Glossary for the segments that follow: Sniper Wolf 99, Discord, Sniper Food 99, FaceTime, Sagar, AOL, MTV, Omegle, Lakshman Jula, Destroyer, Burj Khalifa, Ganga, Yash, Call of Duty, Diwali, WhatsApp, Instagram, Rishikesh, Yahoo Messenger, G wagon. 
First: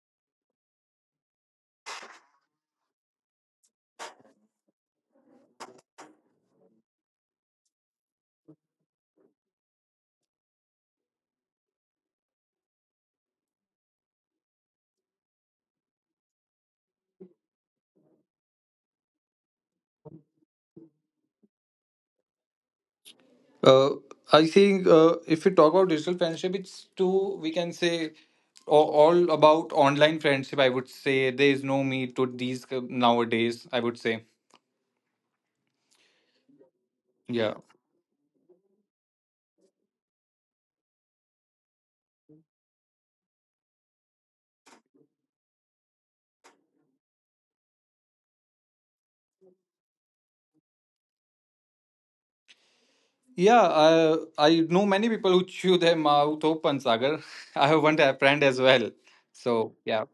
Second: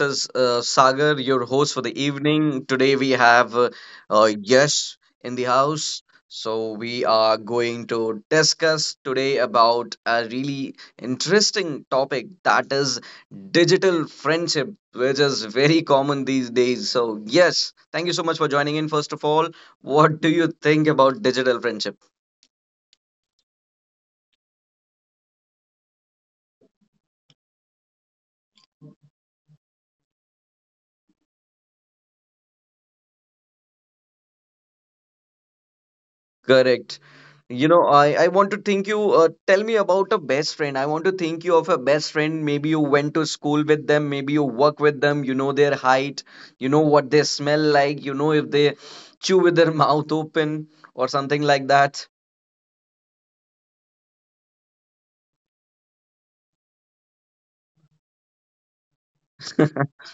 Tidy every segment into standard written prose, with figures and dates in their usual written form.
is Sagar, your host for the evening. Today we have Yash in the house. So, we are going to discuss today about a really interesting topic that is digital friendship, which is very common these days. So, yes, thank you so much for joining in. First of all, what do you think about digital friendship? Uh, I think if we talk about digital friendship, it's too, we can say, all about online friendship. I would say there is no meet to these nowadays. I would say, Correct. yeah. You know, I want to think you tell me about a best friend. I want to think you of a best friend. Maybe you went to school with them, maybe you work with them, you know their height, you know what they smell like, you know if they chew with their mouth open or something like that. Yeah, I know many people who chew their mouth open, Sagar. I have one friend as well. So, yeah.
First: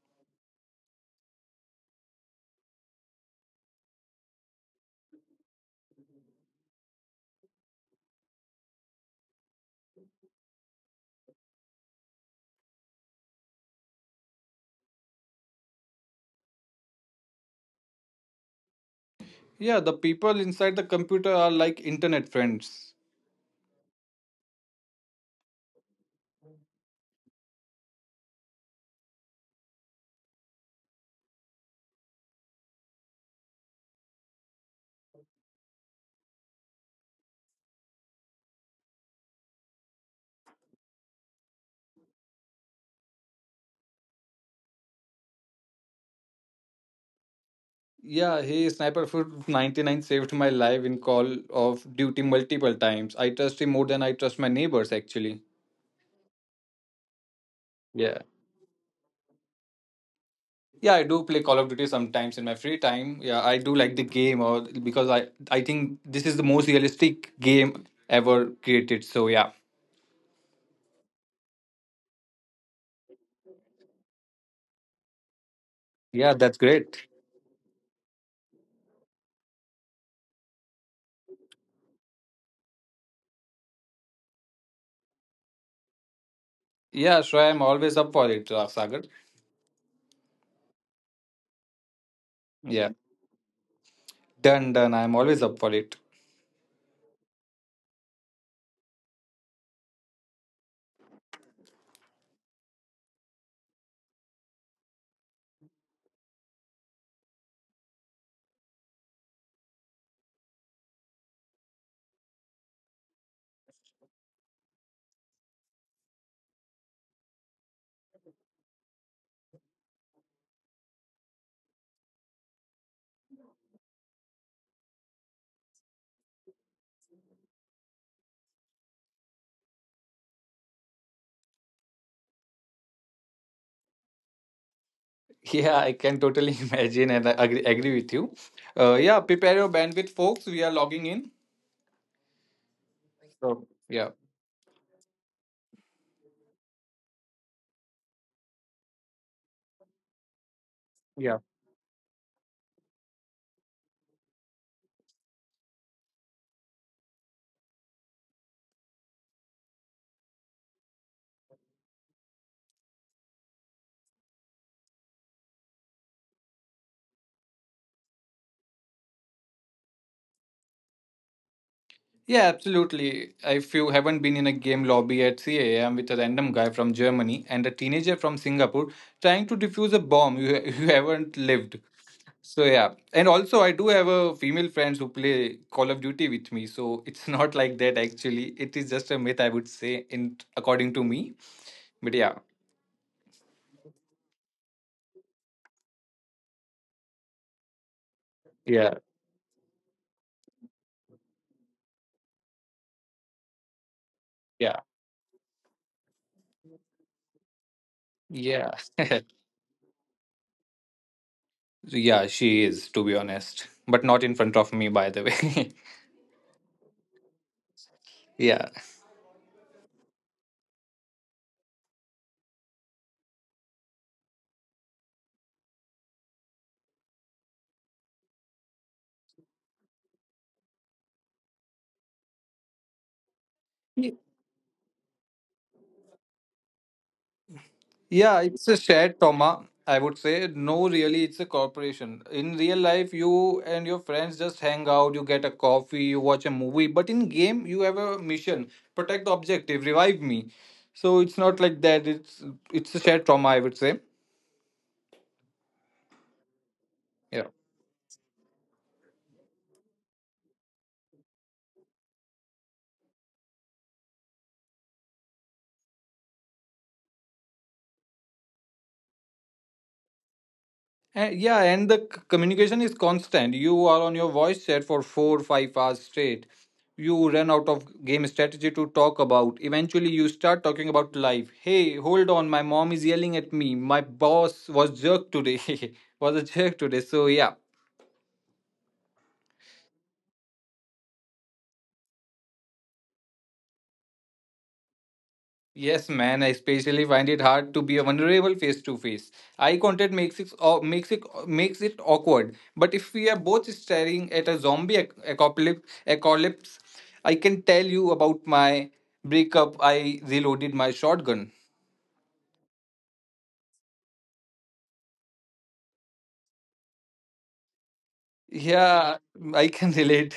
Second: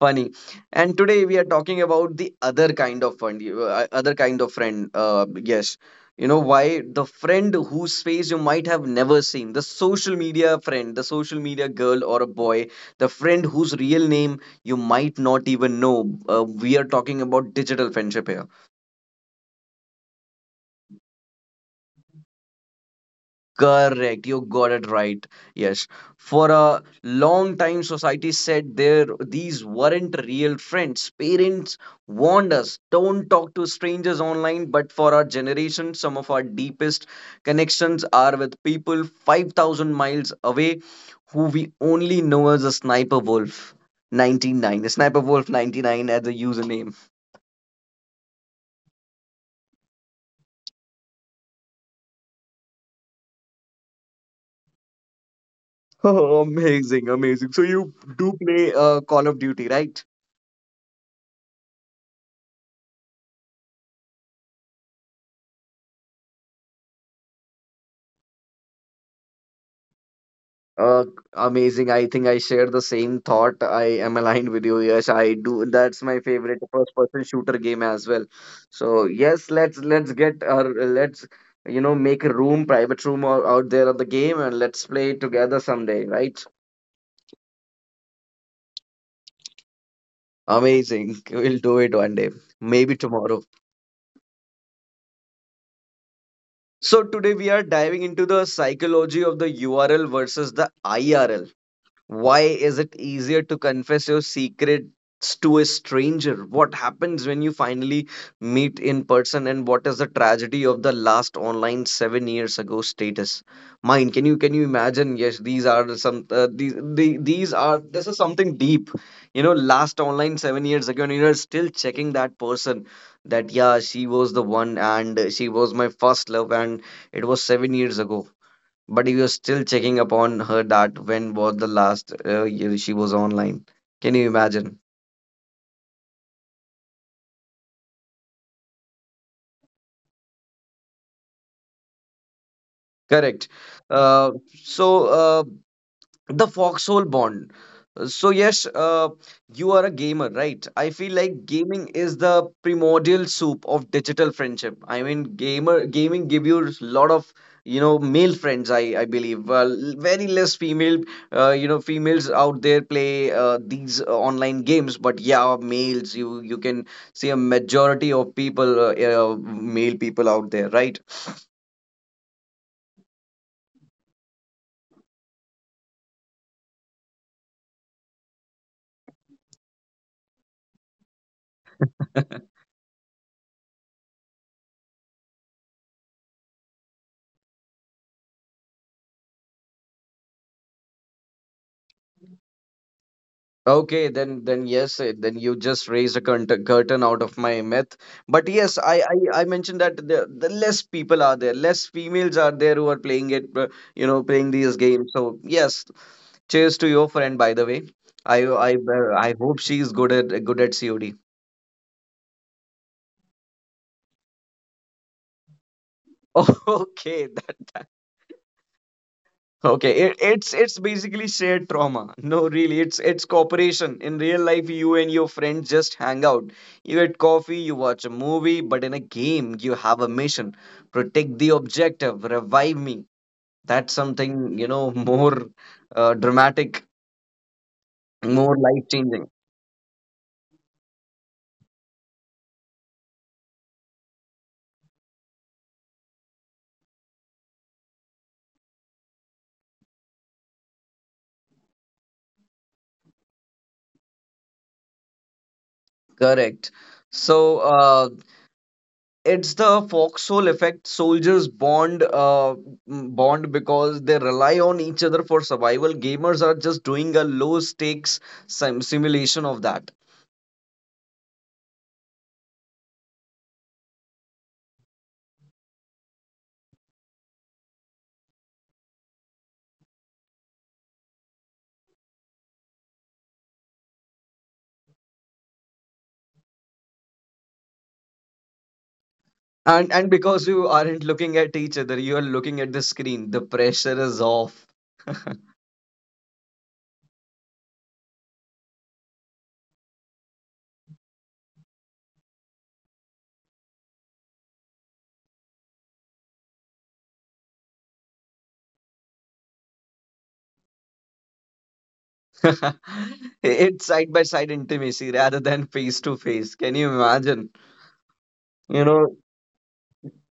Funny. And today we are talking about the other kind of fund, other kind of friend, yes, you know why. The friend whose face you might have never seen, the social media friend, the social media girl or a boy, the friend whose real name you might not even know. We are talking about digital friendship here. Yeah, the people inside the computer are like internet friends. Correct, you got it right. Yes, for a long time, society said there these weren't real friends. Parents warned us, don't talk to strangers online. But for our generation, some of our deepest connections are with people 5,000 miles away who we only know as a Sniper Wolf 99, a Sniper Wolf 99 as a username. Yeah, hey, Sniper Food 99 saved my life in Call of Duty multiple times. I trust him more than I trust my neighbors, actually. Oh, amazing, amazing. So you Yeah. do play Call of Duty, right? Yeah, I do play Call of Duty sometimes in my free time. Yeah, I do like the game or because I think this is the most realistic game ever created. So yeah. Uh, Amazing. I think I share the same thought. I am aligned with you. Yes, I do. That's my Yeah, that's favorite great. first-person shooter game as well. So yes, let's get our, let's, you know, make a room, private room or out there on the game, and let's play it together someday, right? Yeah, sure, I'm always up for it, Sagar. Amazing. We'll do it one day, Yeah. maybe tomorrow. Done, done. I'm always up for it. So today we are diving into the psychology of the URL versus the IRL. Why is it easier to confess your secrets to a stranger? What happens when you finally meet in person, and what is the tragedy of the last online 7 years ago status? Mine, can you imagine? Yes, these are some, these the, these are this is something deep. You know, last online 7 years ago, and you're still checking that person. That yeah, she was the one, and she was my first love, and it was 7 years ago, but he was still checking upon her that when was the last year she was online. Can you imagine? Yeah, I can totally imagine and I agree with you. Yeah, prepare your bandwidth, folks. We are logging in. Correct. So yeah. Uh, so uh, the foxhole bond. So yes, you are a gamer, right? I feel like gaming is the primordial soup of digital friendship. I mean, gamer gaming give you a lot of, you know, male friends. I believe, well, very less female. You know, females out there play these online games, but yeah, males. You can see a majority of people, male people out there, right? Yeah, absolutely. If you haven't been in a game lobby at 3 a.m. with a random guy from Germany and a teenager from Singapore trying to defuse a bomb, you, you haven't lived. So, yeah. And also, I do have a female friends who play Call of Duty with me. So, it's not like that, actually. It is just a myth, I would say, in according to me. But yeah. Okay, then yes, eh, then you just raised a curtain out of my myth. But yes, Yeah. I mentioned that the less people are there, less females are there who are playing it, you know, playing Yeah. these games. So yes, cheers to your friend, by the way. I Yeah. I uh, I hope she's good at COD. Yeah, she is, to be honest. But not in front of me, by the way. Okay, Yeah. okay, it, it's basically shared trauma. No, really, it's cooperation. In real life, you and your friends just hang out. You get coffee, you watch a movie, but in a game, you have a mission. Protect the objective, revive me. That's something, you know, more dramatic, Yeah, more it's a shared life-changing. trauma, I would say. No, really, it's a corporation. In real life, you and your friends just hang out, you get a coffee, you watch a movie, but in game, you have a mission, protect the objective, revive me. So it's not like that. It's a shared trauma, I would say. Correct. Yeah. So, it's the foxhole effect. Soldiers bond, bond because they rely on each other for survival. Gamers are just doing a low stakes simulation of that. Yeah, and the communication is constant. You are on your voice chat for four, five hours straight. You run out of game strategy to talk about. Eventually, you start talking about life. Hey, hold on, my mom is yelling at me. My boss was jerk today. was a jerk today. So yeah, And because you aren't looking at each other, you are looking at the screen. The pressure is off. yes, man, I especially find it hard to be vulnerable face to face. Eye contact makes it makes it makes it awkward. But if we are both staring at a zombie apocalypse, I can tell you about my breakup. I reloaded my shotgun. It's side by side intimacy rather than face to face. Can you imagine? You Yeah, know. I can relate.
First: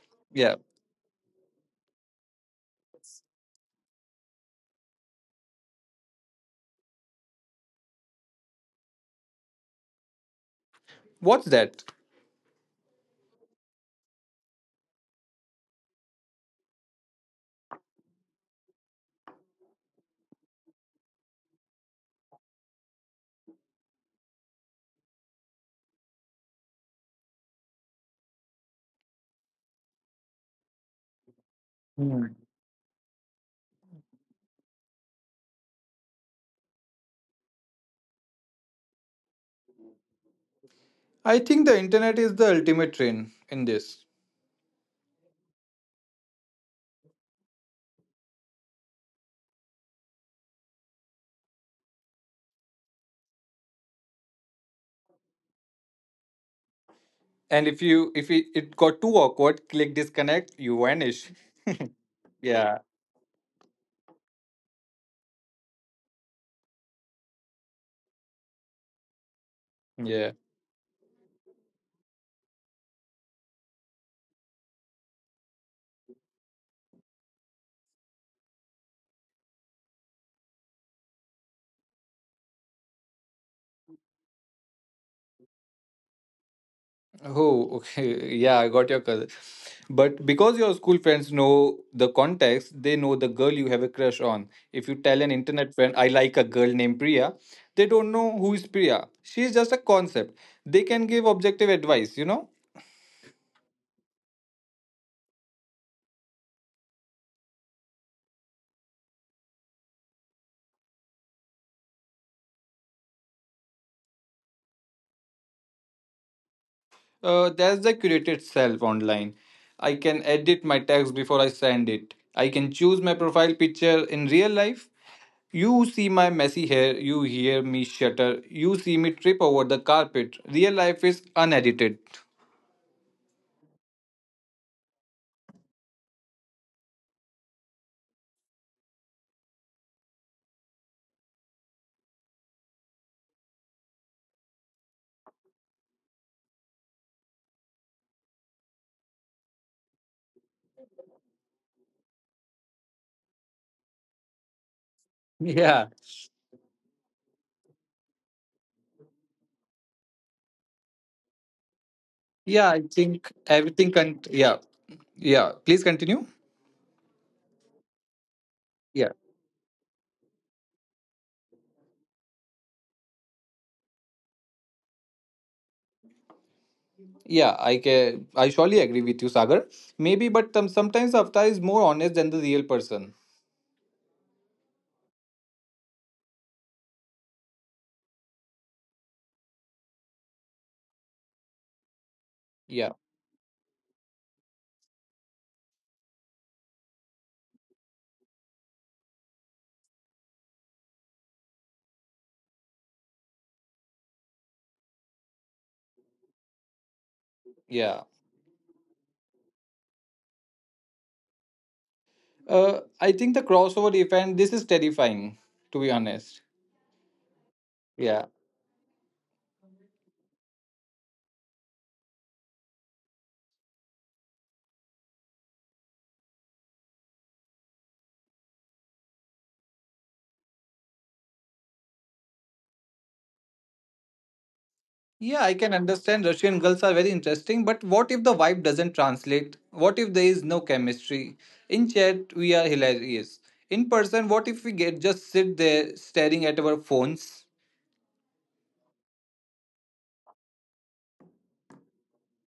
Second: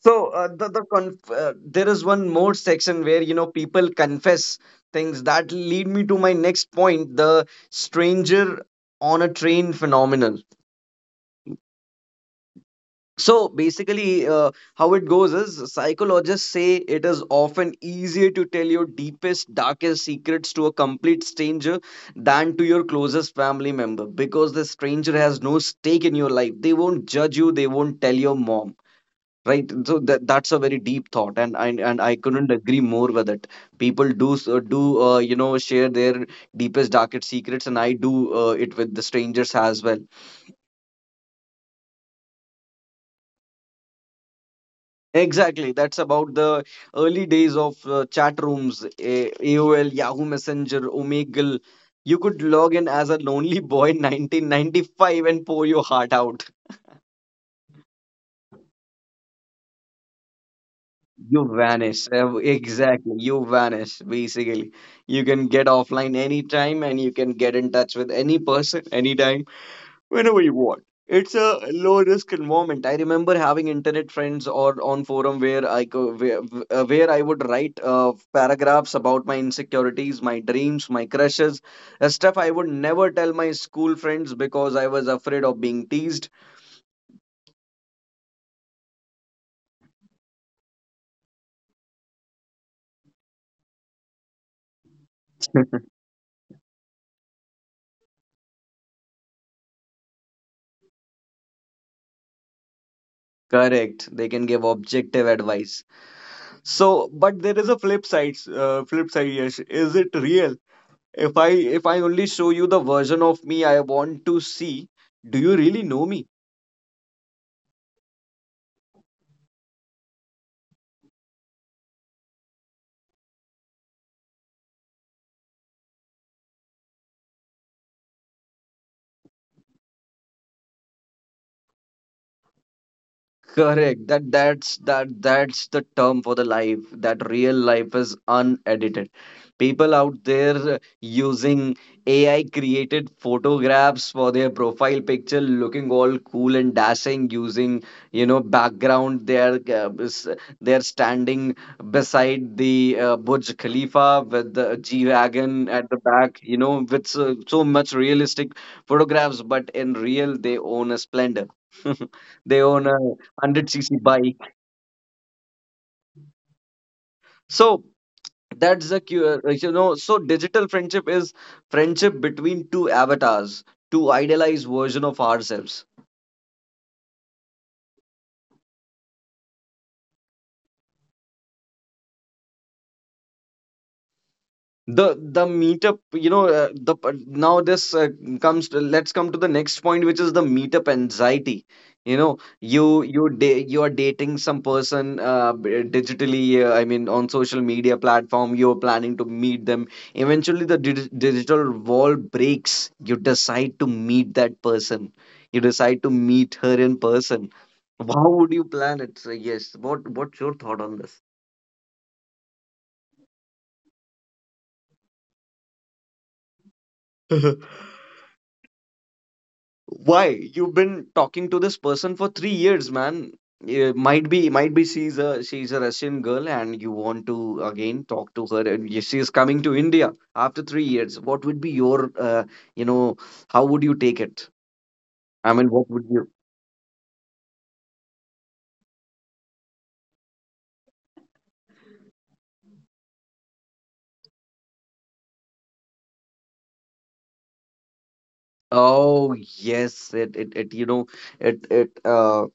So Yeah, there is one more section where, you know, people confess things that lead me to my next point, the stranger on a train phenomenon. what's that? So basically, how it goes is psychologists say it is often easier to tell your deepest, darkest secrets to a complete stranger than to your closest family member because the stranger has no stake in your life. They won't judge you, they won't tell your mom. Right, so that, that's a very deep thought, and and I Hmm. couldn't agree more with it. People do s- do you know, share their deepest darkest secrets, and I do it with the strangers as well. I think the internet is the ultimate train in this. Exactly, that's about the early days of chat rooms. AOL, Yahoo Messenger, Omegle. You could log in as a lonely boy in 1995 and pour your heart out. And if you if it, it got too awkward, click disconnect, you vanish. You vanish. Yeah. Exactly. You vanish, basically. You can get offline anytime and you can get in touch with any person anytime, Yeah. whenever you want. It's a low risk environment. I remember having internet friends or on forum where I go, where I would write paragraphs about my insecurities, my dreams, my crushes, stuff I would never tell my school friends because I was afraid of being teased. Oh, okay. Yeah, I got your cousin. But because your school friends know the context, they know the girl you have a crush on. If you tell an internet friend, I like a girl named Priya, they don't know who is Priya. She is just a concept. They can give objective advice, you know? Correct. They can give objective advice. So, but there is a flip side, Yash. Is it real? If I, if I only show you the version of me I want to see, do you really know me? There's the curated self online. I can edit my text before I send it. I can choose my profile picture in real life. You see my messy hair, you hear me shudder, you see me trip over the carpet. Real life is unedited. Correct. That that's that, that's the term for the life. That real life is unedited. People out there using AI created photographs for their profile picture, looking all cool and dashing, using, you know, background. They're standing beside the Burj Khalifa with the G wagon at Yeah, the back. You know, with so, so much realistic photographs, but in real they own a splendor. They yeah, I own a think everything 100 cc can. bike. Yeah, yeah, please continue. So that's the Yeah, cure, you know. So digital friendship is friendship between two avatars, two idealized version of ourselves. yeah, I can. I surely agree with you, Sagar. Maybe, but sometimes Avatar is more honest than the real person. The meetup you know the now this comes to, let's come to the next point, which is the meetup anxiety. You know, Yeah, you are dating some person digitally, I mean on social media platform. You're planning to meet them eventually. The digital wall breaks, you decide to meet that person, you decide to meet her in person. yeah. How would you plan it? So yes, what's your thought on this? I think the crossover event, this is terrifying, to be honest. Yeah. Why? You've been talking to this person for 3 years, man. Yeah, might be she's a, she's a Russian girl, and you want to again talk to her, and she is coming to India after 3 years. What would be your, you know, how would you take it? Yeah, I I mean, can what would understand you? Russian girls are very interesting, but what if the vibe doesn't translate? What if there is no chemistry? In chat, we are hilarious. In person, what if we get just sit there staring at our phones? Oh yes, it you know it it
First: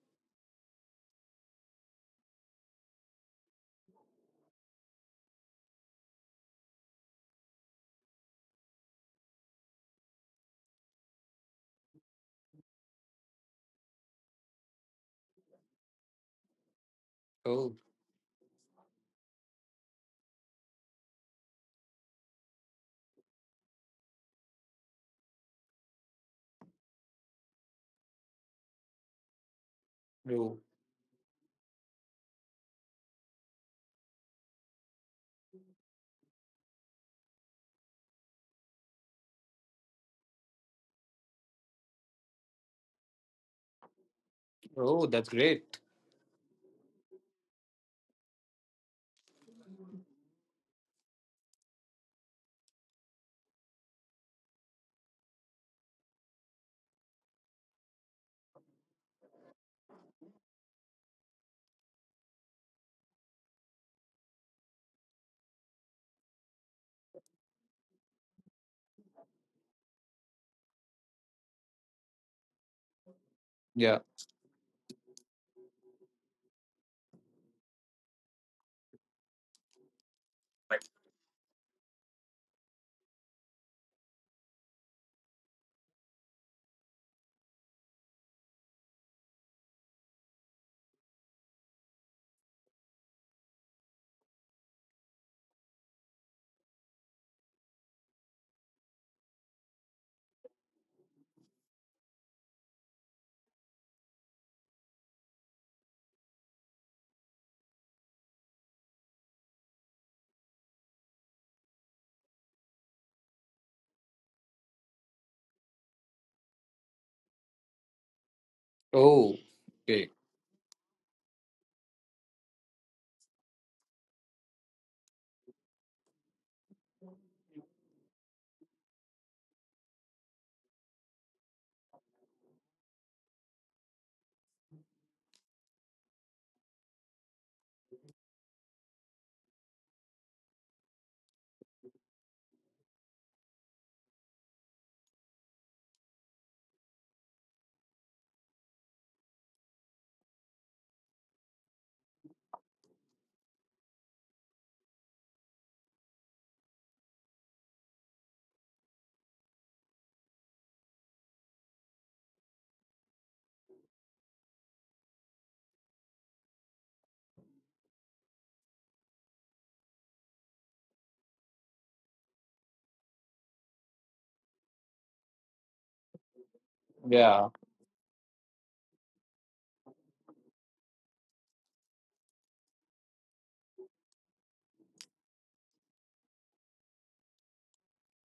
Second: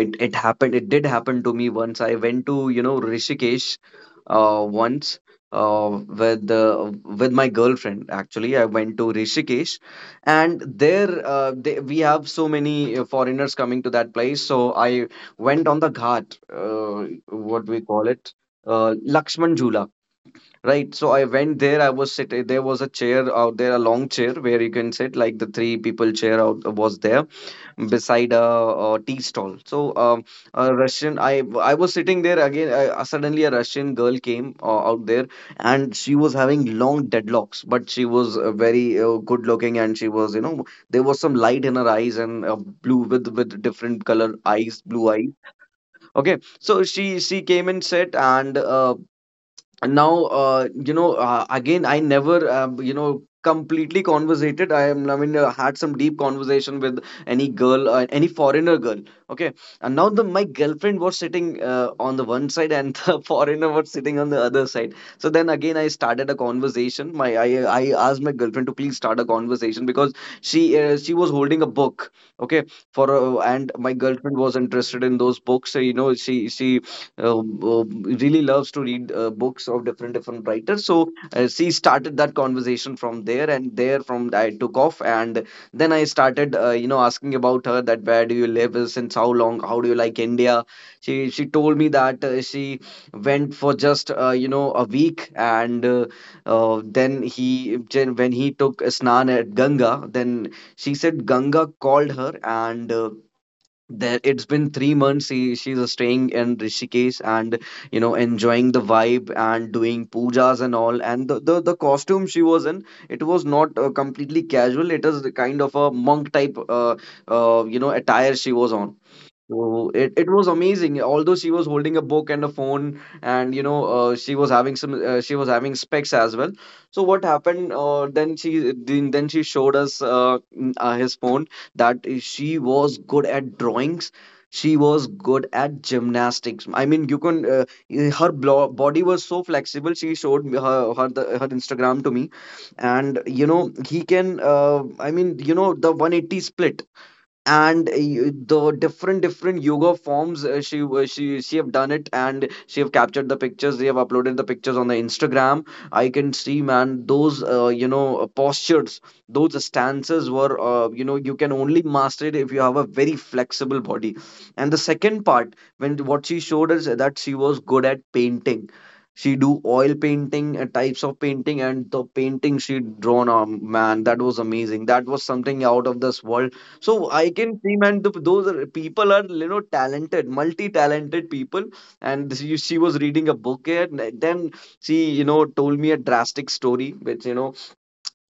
it it happened. It did happen to me once. I went to, you know, Rishikesh once, with my girlfriend. Actually, I went to Rishikesh, and there we have so many foreigners coming to that place. So I went on the ghat, uh, what Oh, we call it, uh, Lakshman jula right? So I went there, I was sitting, there was a chair out there, a long chair where you can sit like the three people chair out was there beside a tea stall. So oh, I was sitting there again. I, suddenly, a Russian girl came out there, and she was having long dreadlocks, but she was very good looking, and she was, you know, there was some light in her eyes and, blue with different color eyes, oh, blue eyes. that's great. Okay, so she came and sat, and now, you know, again I never, you know, completely conversated. I am, I mean, had some deep conversation with any girl, any foreigner girl, okay. And now the my girlfriend was sitting on the one side and the foreigner was sitting on the other side. So then again I started a conversation. My i i asked my girlfriend to please start a conversation because she, she was holding a book, okay, for and my Yeah. girlfriend was interested in those books. So, you know, she uh, uh, really loves to read books of different different writers. So she started that conversation from there, and there from I took off, and then I started, you know, asking about her that where do you live, since how long, how do you like India? She told me that she went for just a week, and then he then when he took a snan at Ganga, then she said Ganga called her and. There it's been 3 months she's staying in Rishikesh and you know enjoying the vibe and doing pujas and all. And the costume she was in, it was not completely casual. It is the kind of a monk type attire she was on. Oh, So okay. It was amazing. Although she was holding a book and a phone, and she was she was having specs as well. So what happened? Then she showed us his phone. That is- she was good at drawings. She was good at gymnastics. I mean, you can. Body was so flexible. She showed me her Instagram to me, and you know, he can. I mean, you know, the 180 split, and the different different yoga forms she have done it, and she have captured the pictures, they have uploaded the pictures on the Instagram. I can see, man, those postures, those stances were, you know, you can only master it if you have a very flexible body. And the second part, when what she showed us, that she was good at painting. She do oil painting, types of painting, and the painting she drawn on, man, that was amazing. That was something out of this world. So I Yeah, can see, man, those are, people are, you know, talented, multi-talented people. And she was reading a book here, and then she, you know, told me a drastic story, which, you know,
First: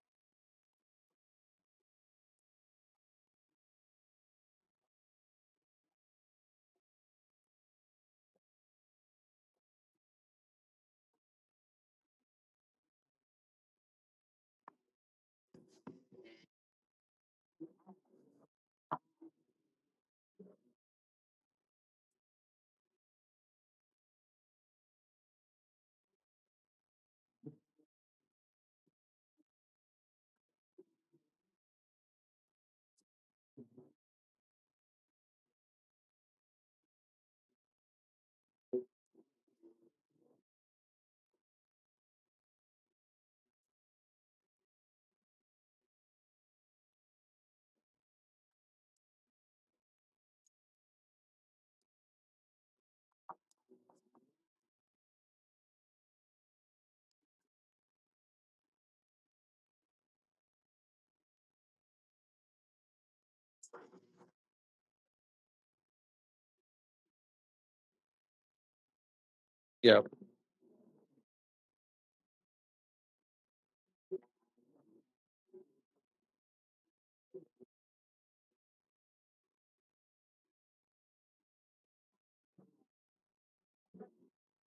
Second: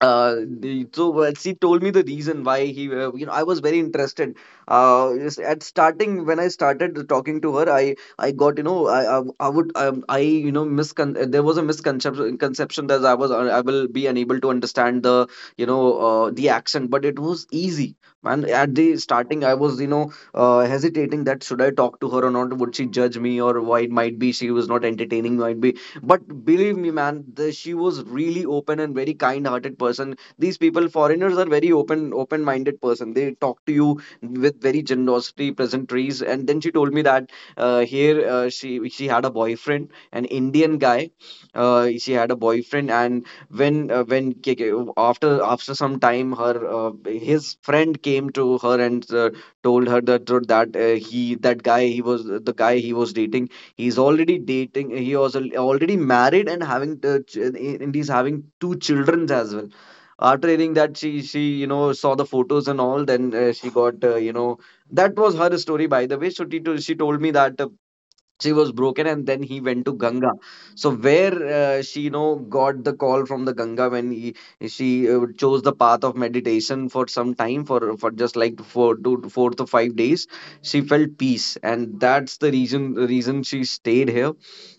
so well, she told me the reason why he you know, I was very interested. Uh, yes, at starting, when I started talking to her, I got, you know, I would, I you know, miscon there was a misconception conception that I will be unable to understand the, you know, the accent, but it was easy, man. At the starting, I was, you know, hesitating that should I talk to her or not. Would she judge me? Or why it might be she was not entertaining, might be. But believe me, man, she was really open and very kind-hearted person. These people, foreigners, are very open, open-minded person. They talk to you with very generosity, pleasantries. And then she told me that, here she had a boyfriend, an Indian guy. She had a boyfriend, and after after some time, her his friend came to her and told her that that he that guy, he was the guy he was dating. He's already dating. He was already married and having, and he's having two children as well. After hearing that, she, you know, saw the photos and all. Then she got, that was her story, by the way. So she told me that she was broken, and then he went to yeah, Ganga. So where, she, you know, got the call from the Ganga, when he, she, chose the path of meditation for some time, for just like 4 to 4 to 5 days she felt peace, and that's the reason she stayed here.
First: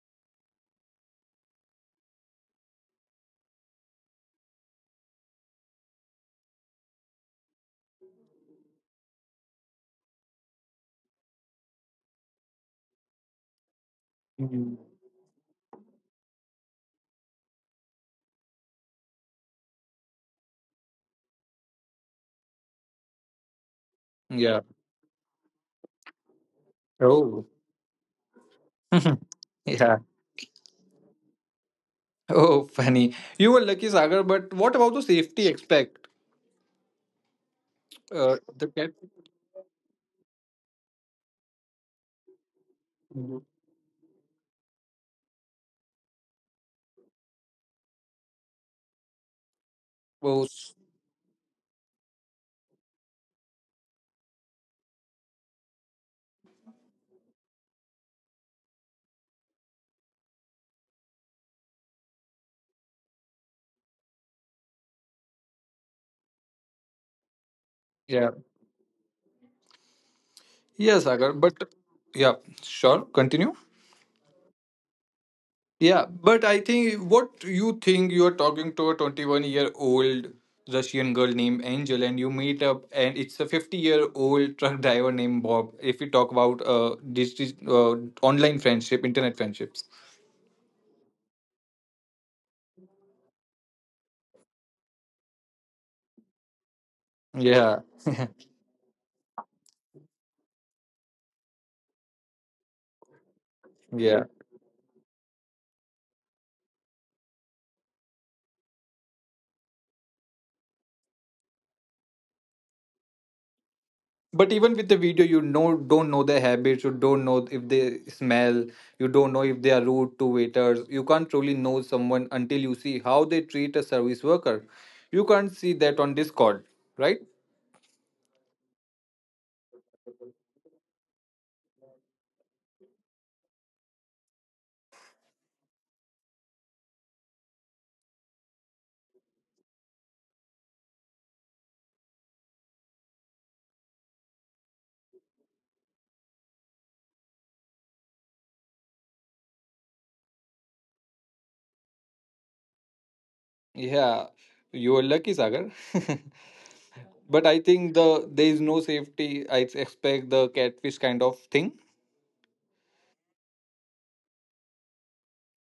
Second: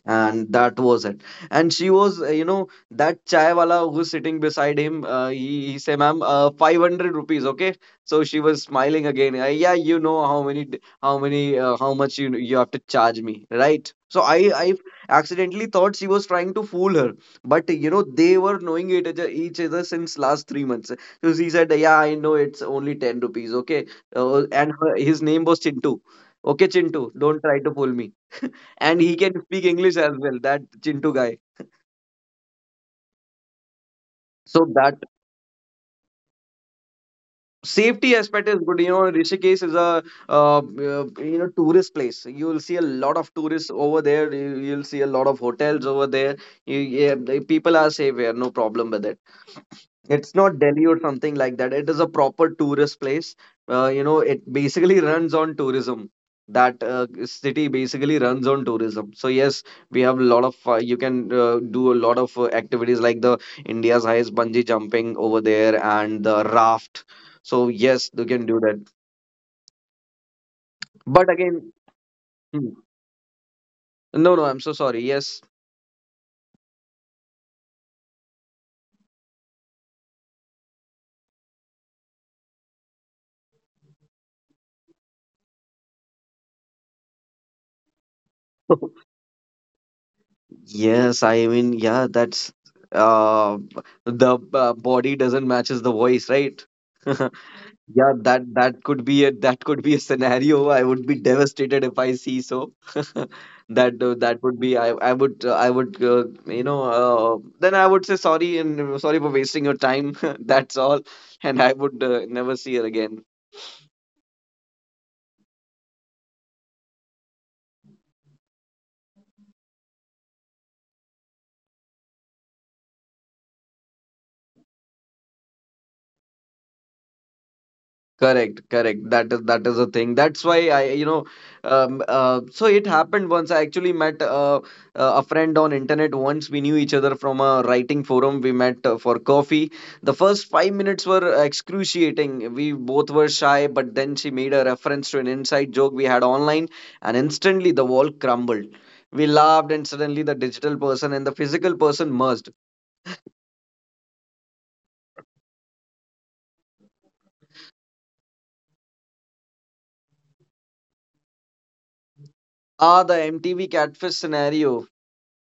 And that was it. And she was, that chai wala who's sitting beside him, he said, ma'am, 500 rupees, okay. So she was smiling again. Yeah, you know, how much you you have to charge me, right? So I mhm. accidentally thought she was trying to fool her. But you know, they were knowing it each other since last 3 months. So she said, yeah, I know it's only 10 rupees, okay. Yeah. And his name was Chintu. Okay, Chintu, don't Oh, try to fool me. And he can speak English yeah. as well, that Chintu guy. Oh, funny. You were lucky, Sagar, but So what about that the safety aspect? safety aspect The is good. cat. You know, Rishikesh is a uh, uh, tourist place. You will see a lot Mhm. of tourists over there. You'll see a lot of hotels over there. Yeah, the people are safe here, no problem with it. Oh, It's not Delhi or something like that. It is a proper tourist place. You know, it basically runs on tourism. That city basically runs on tourism. So yes, we have a lot of. You can do a lot of activities like the India's highest bungee jumping over there and the raft. So yes, yeah. you can do that. Yes, Agar, But but again, yeah, hmm, sure, continue. no, no, I'm so sorry. Yes. Yeah, but I think what you think you're talking to a 21-year-old Russian girl named Angel, and you meet up, and it's a 50-year-old truck driver named Bob. If we talk about this online friendship, internet friendships. Yes, I mean, yeah, that's uh the body doesn't matches the voice, right? Yeah, Yeah, that could be a that could be a scenario. I would be devastated if I see so. That yeah. That would be, I would, I would, then I would say sorry, and sorry for wasting your time. That's all, and I would never see her again. But even with the video, you know, don't know their habits. You don't know if they smell. You don't know if they are rude to waiters. You can't truly know someone until you see how they treat a service worker. You can't see that on Discord, right? Correct, correct. That is a thing. That's why I, you know, so it happened once. I actually met a friend on internet once. We knew each other from a writing forum. We met for coffee. The first 5 minutes were excruciating. We both were shy, but then she made a reference to an inside joke we had online, and instantly the wall crumbled. We laughed, and suddenly the digital person and the physical person merged. Yeah, you are lucky, Sagar. But I think there is no safety. I expect the catfish kind of thing. Ah, the MTV catfish scenario.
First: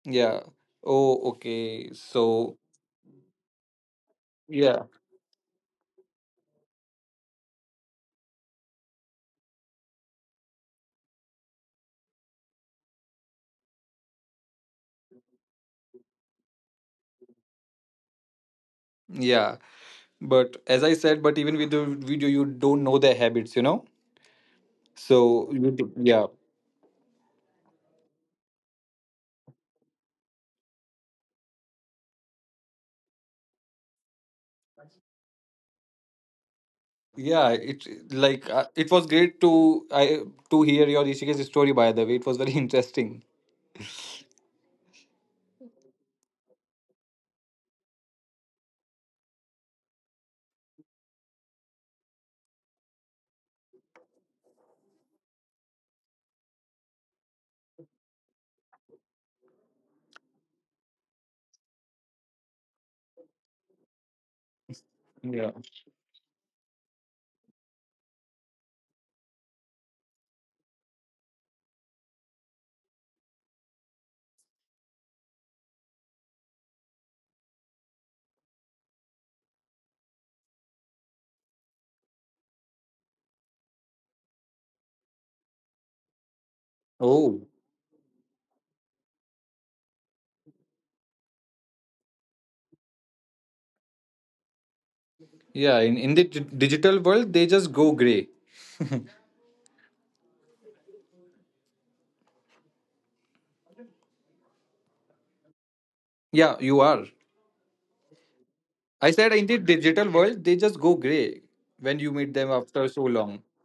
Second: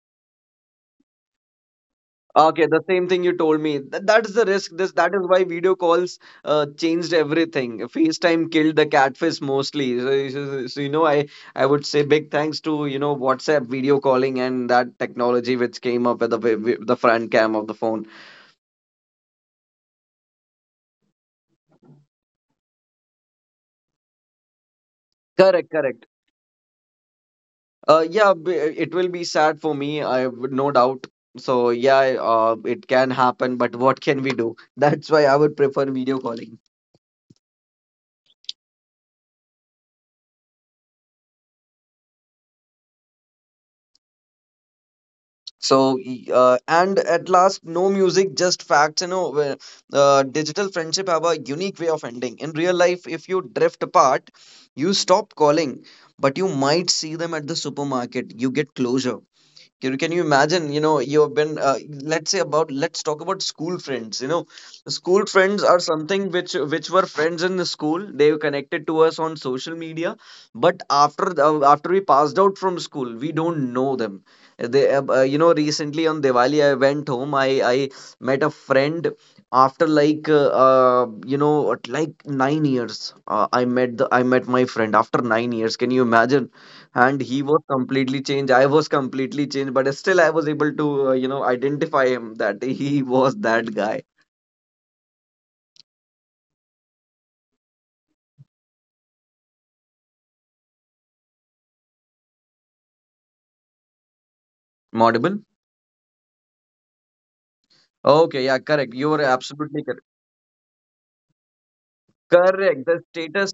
Yeah. Oh, okay. So Okay, the same thing you told me. That is the risk. yeah, This That is why video calls changed everything. FaceTime killed the catfish mostly. So, you know, I would say big thanks to, you know, WhatsApp video calling and that technology which came up with the the front cam of the phone. yeah. But as I said, but even with the video, you don't know their habits. You know. Correct, correct. Yeah, Uh, yeah, b- it will be sad for me, I would, no doubt. So yeah, it can happen. But what can we do? That's why I would prefer video calling. yeah. It like it was great to I to hear your Rishikesh story. By the way, it was very interesting. So and at last, no music, just facts, you know, where digital friendship have a unique way of ending in real life. If you drift apart, you stop calling, but you might see them at the supermarket, you get closure. Can you imagine? You know, you've been, let's say about, let's talk about school friends. You know, school Yeah. friends are something which were friends in the school. They were connected to us on social media, but after we passed out from school, we don't know them. You know, recently on Diwali, I went home. I met a friend after like you know, at like 9 years. I met my friend after 9 years. Can you imagine? And he Oh. was completely changed, I was completely changed, but still I was able to, you know, identify him that he was that guy. Yeah. In the digital world, they just go gray. Am I audible? Yeah, you are. Okay, yeah, I correct, you said were in the absolutely digital correct. world, they just go gray when you meet them after Correct, so long.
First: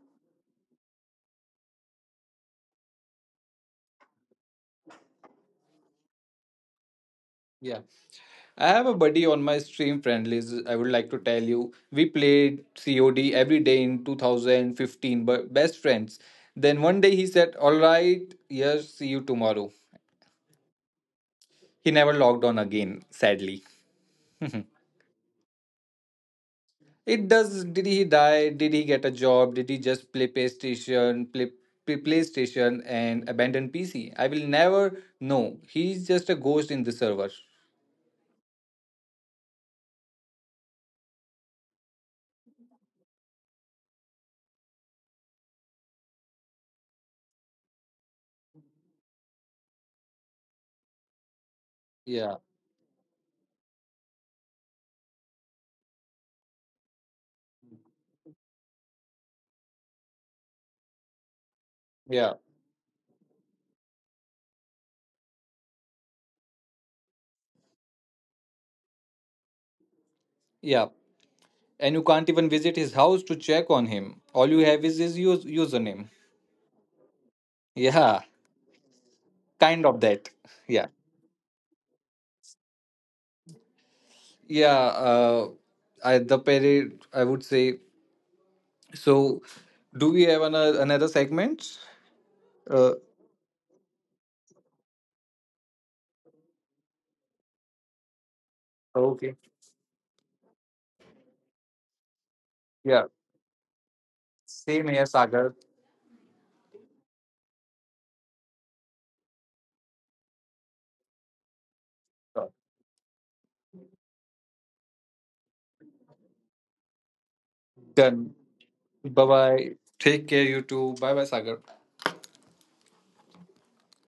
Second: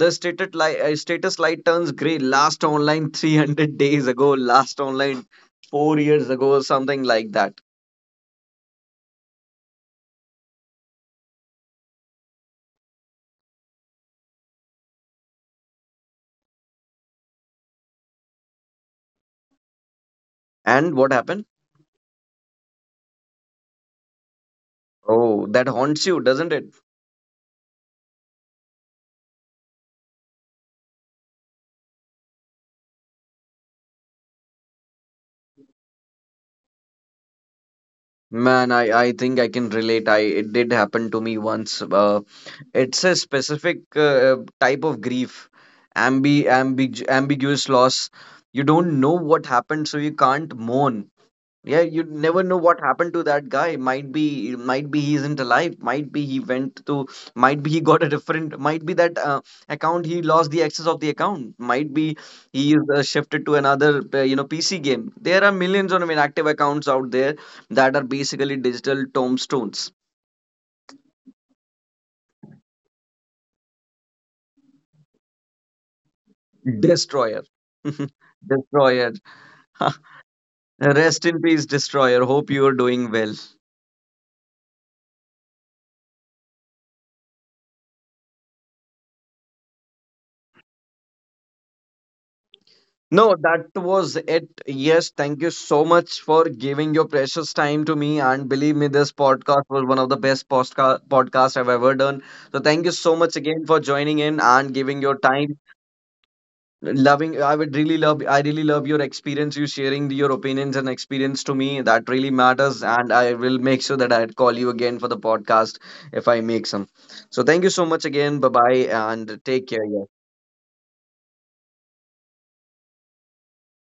the status light, status light turns gray, last online 300 days ago, last online 4 years ago, something like that. Yeah. I have a buddy on my stream friendlies. I would like to tell you, we played COD every day in 2015, but best friends. Then one day he said, "All right, yes, see you tomorrow." And what happened? He never logged on again, sadly. Oh, that haunts you, doesn't it? It does. Did he die? Did he get a job? Did he just play PlayStation? Play PlayStation and abandon PC? I will never know. He's just a ghost in the server. Man, I think I can relate. I It did happen to me once. It's a specific type of grief, ambiguous loss. You don't know what happened, so you can't mourn. Yeah, you never Yeah, know what happened to that guy. Might be he isn't alive. Might be he got a different, might be that account, he lost the access of the account. Might be yeah, he is shifted to another, PC game. There are millions of inactive accounts out there that are basically digital tombstones. yeah. And you can't even visit his house to check on him. All you have is his username. Destroyer, Yeah, destroyer. kind of that. Yeah, Rest in peace, destroyer. Hope you are doing well. yeah. I the peri I would say. So, do we have another segment? Uh, No, that was it. Yes, thank you so much for giving your precious time to me. And believe me, this okay. podcast was one of the best podcasts I've ever done. So thank you so Yeah. much again for joining in and giving Same your here, time. Sagar. Loving, I would really love, I really love your experience, you sharing your opinions and experience to me. That really matters. And I will make sure that I call you again for the podcast if I make some. So thank you so much again. Bye Done. bye and Bye take care. bye. Yeah. Take care, you too. Bye bye, Sagar.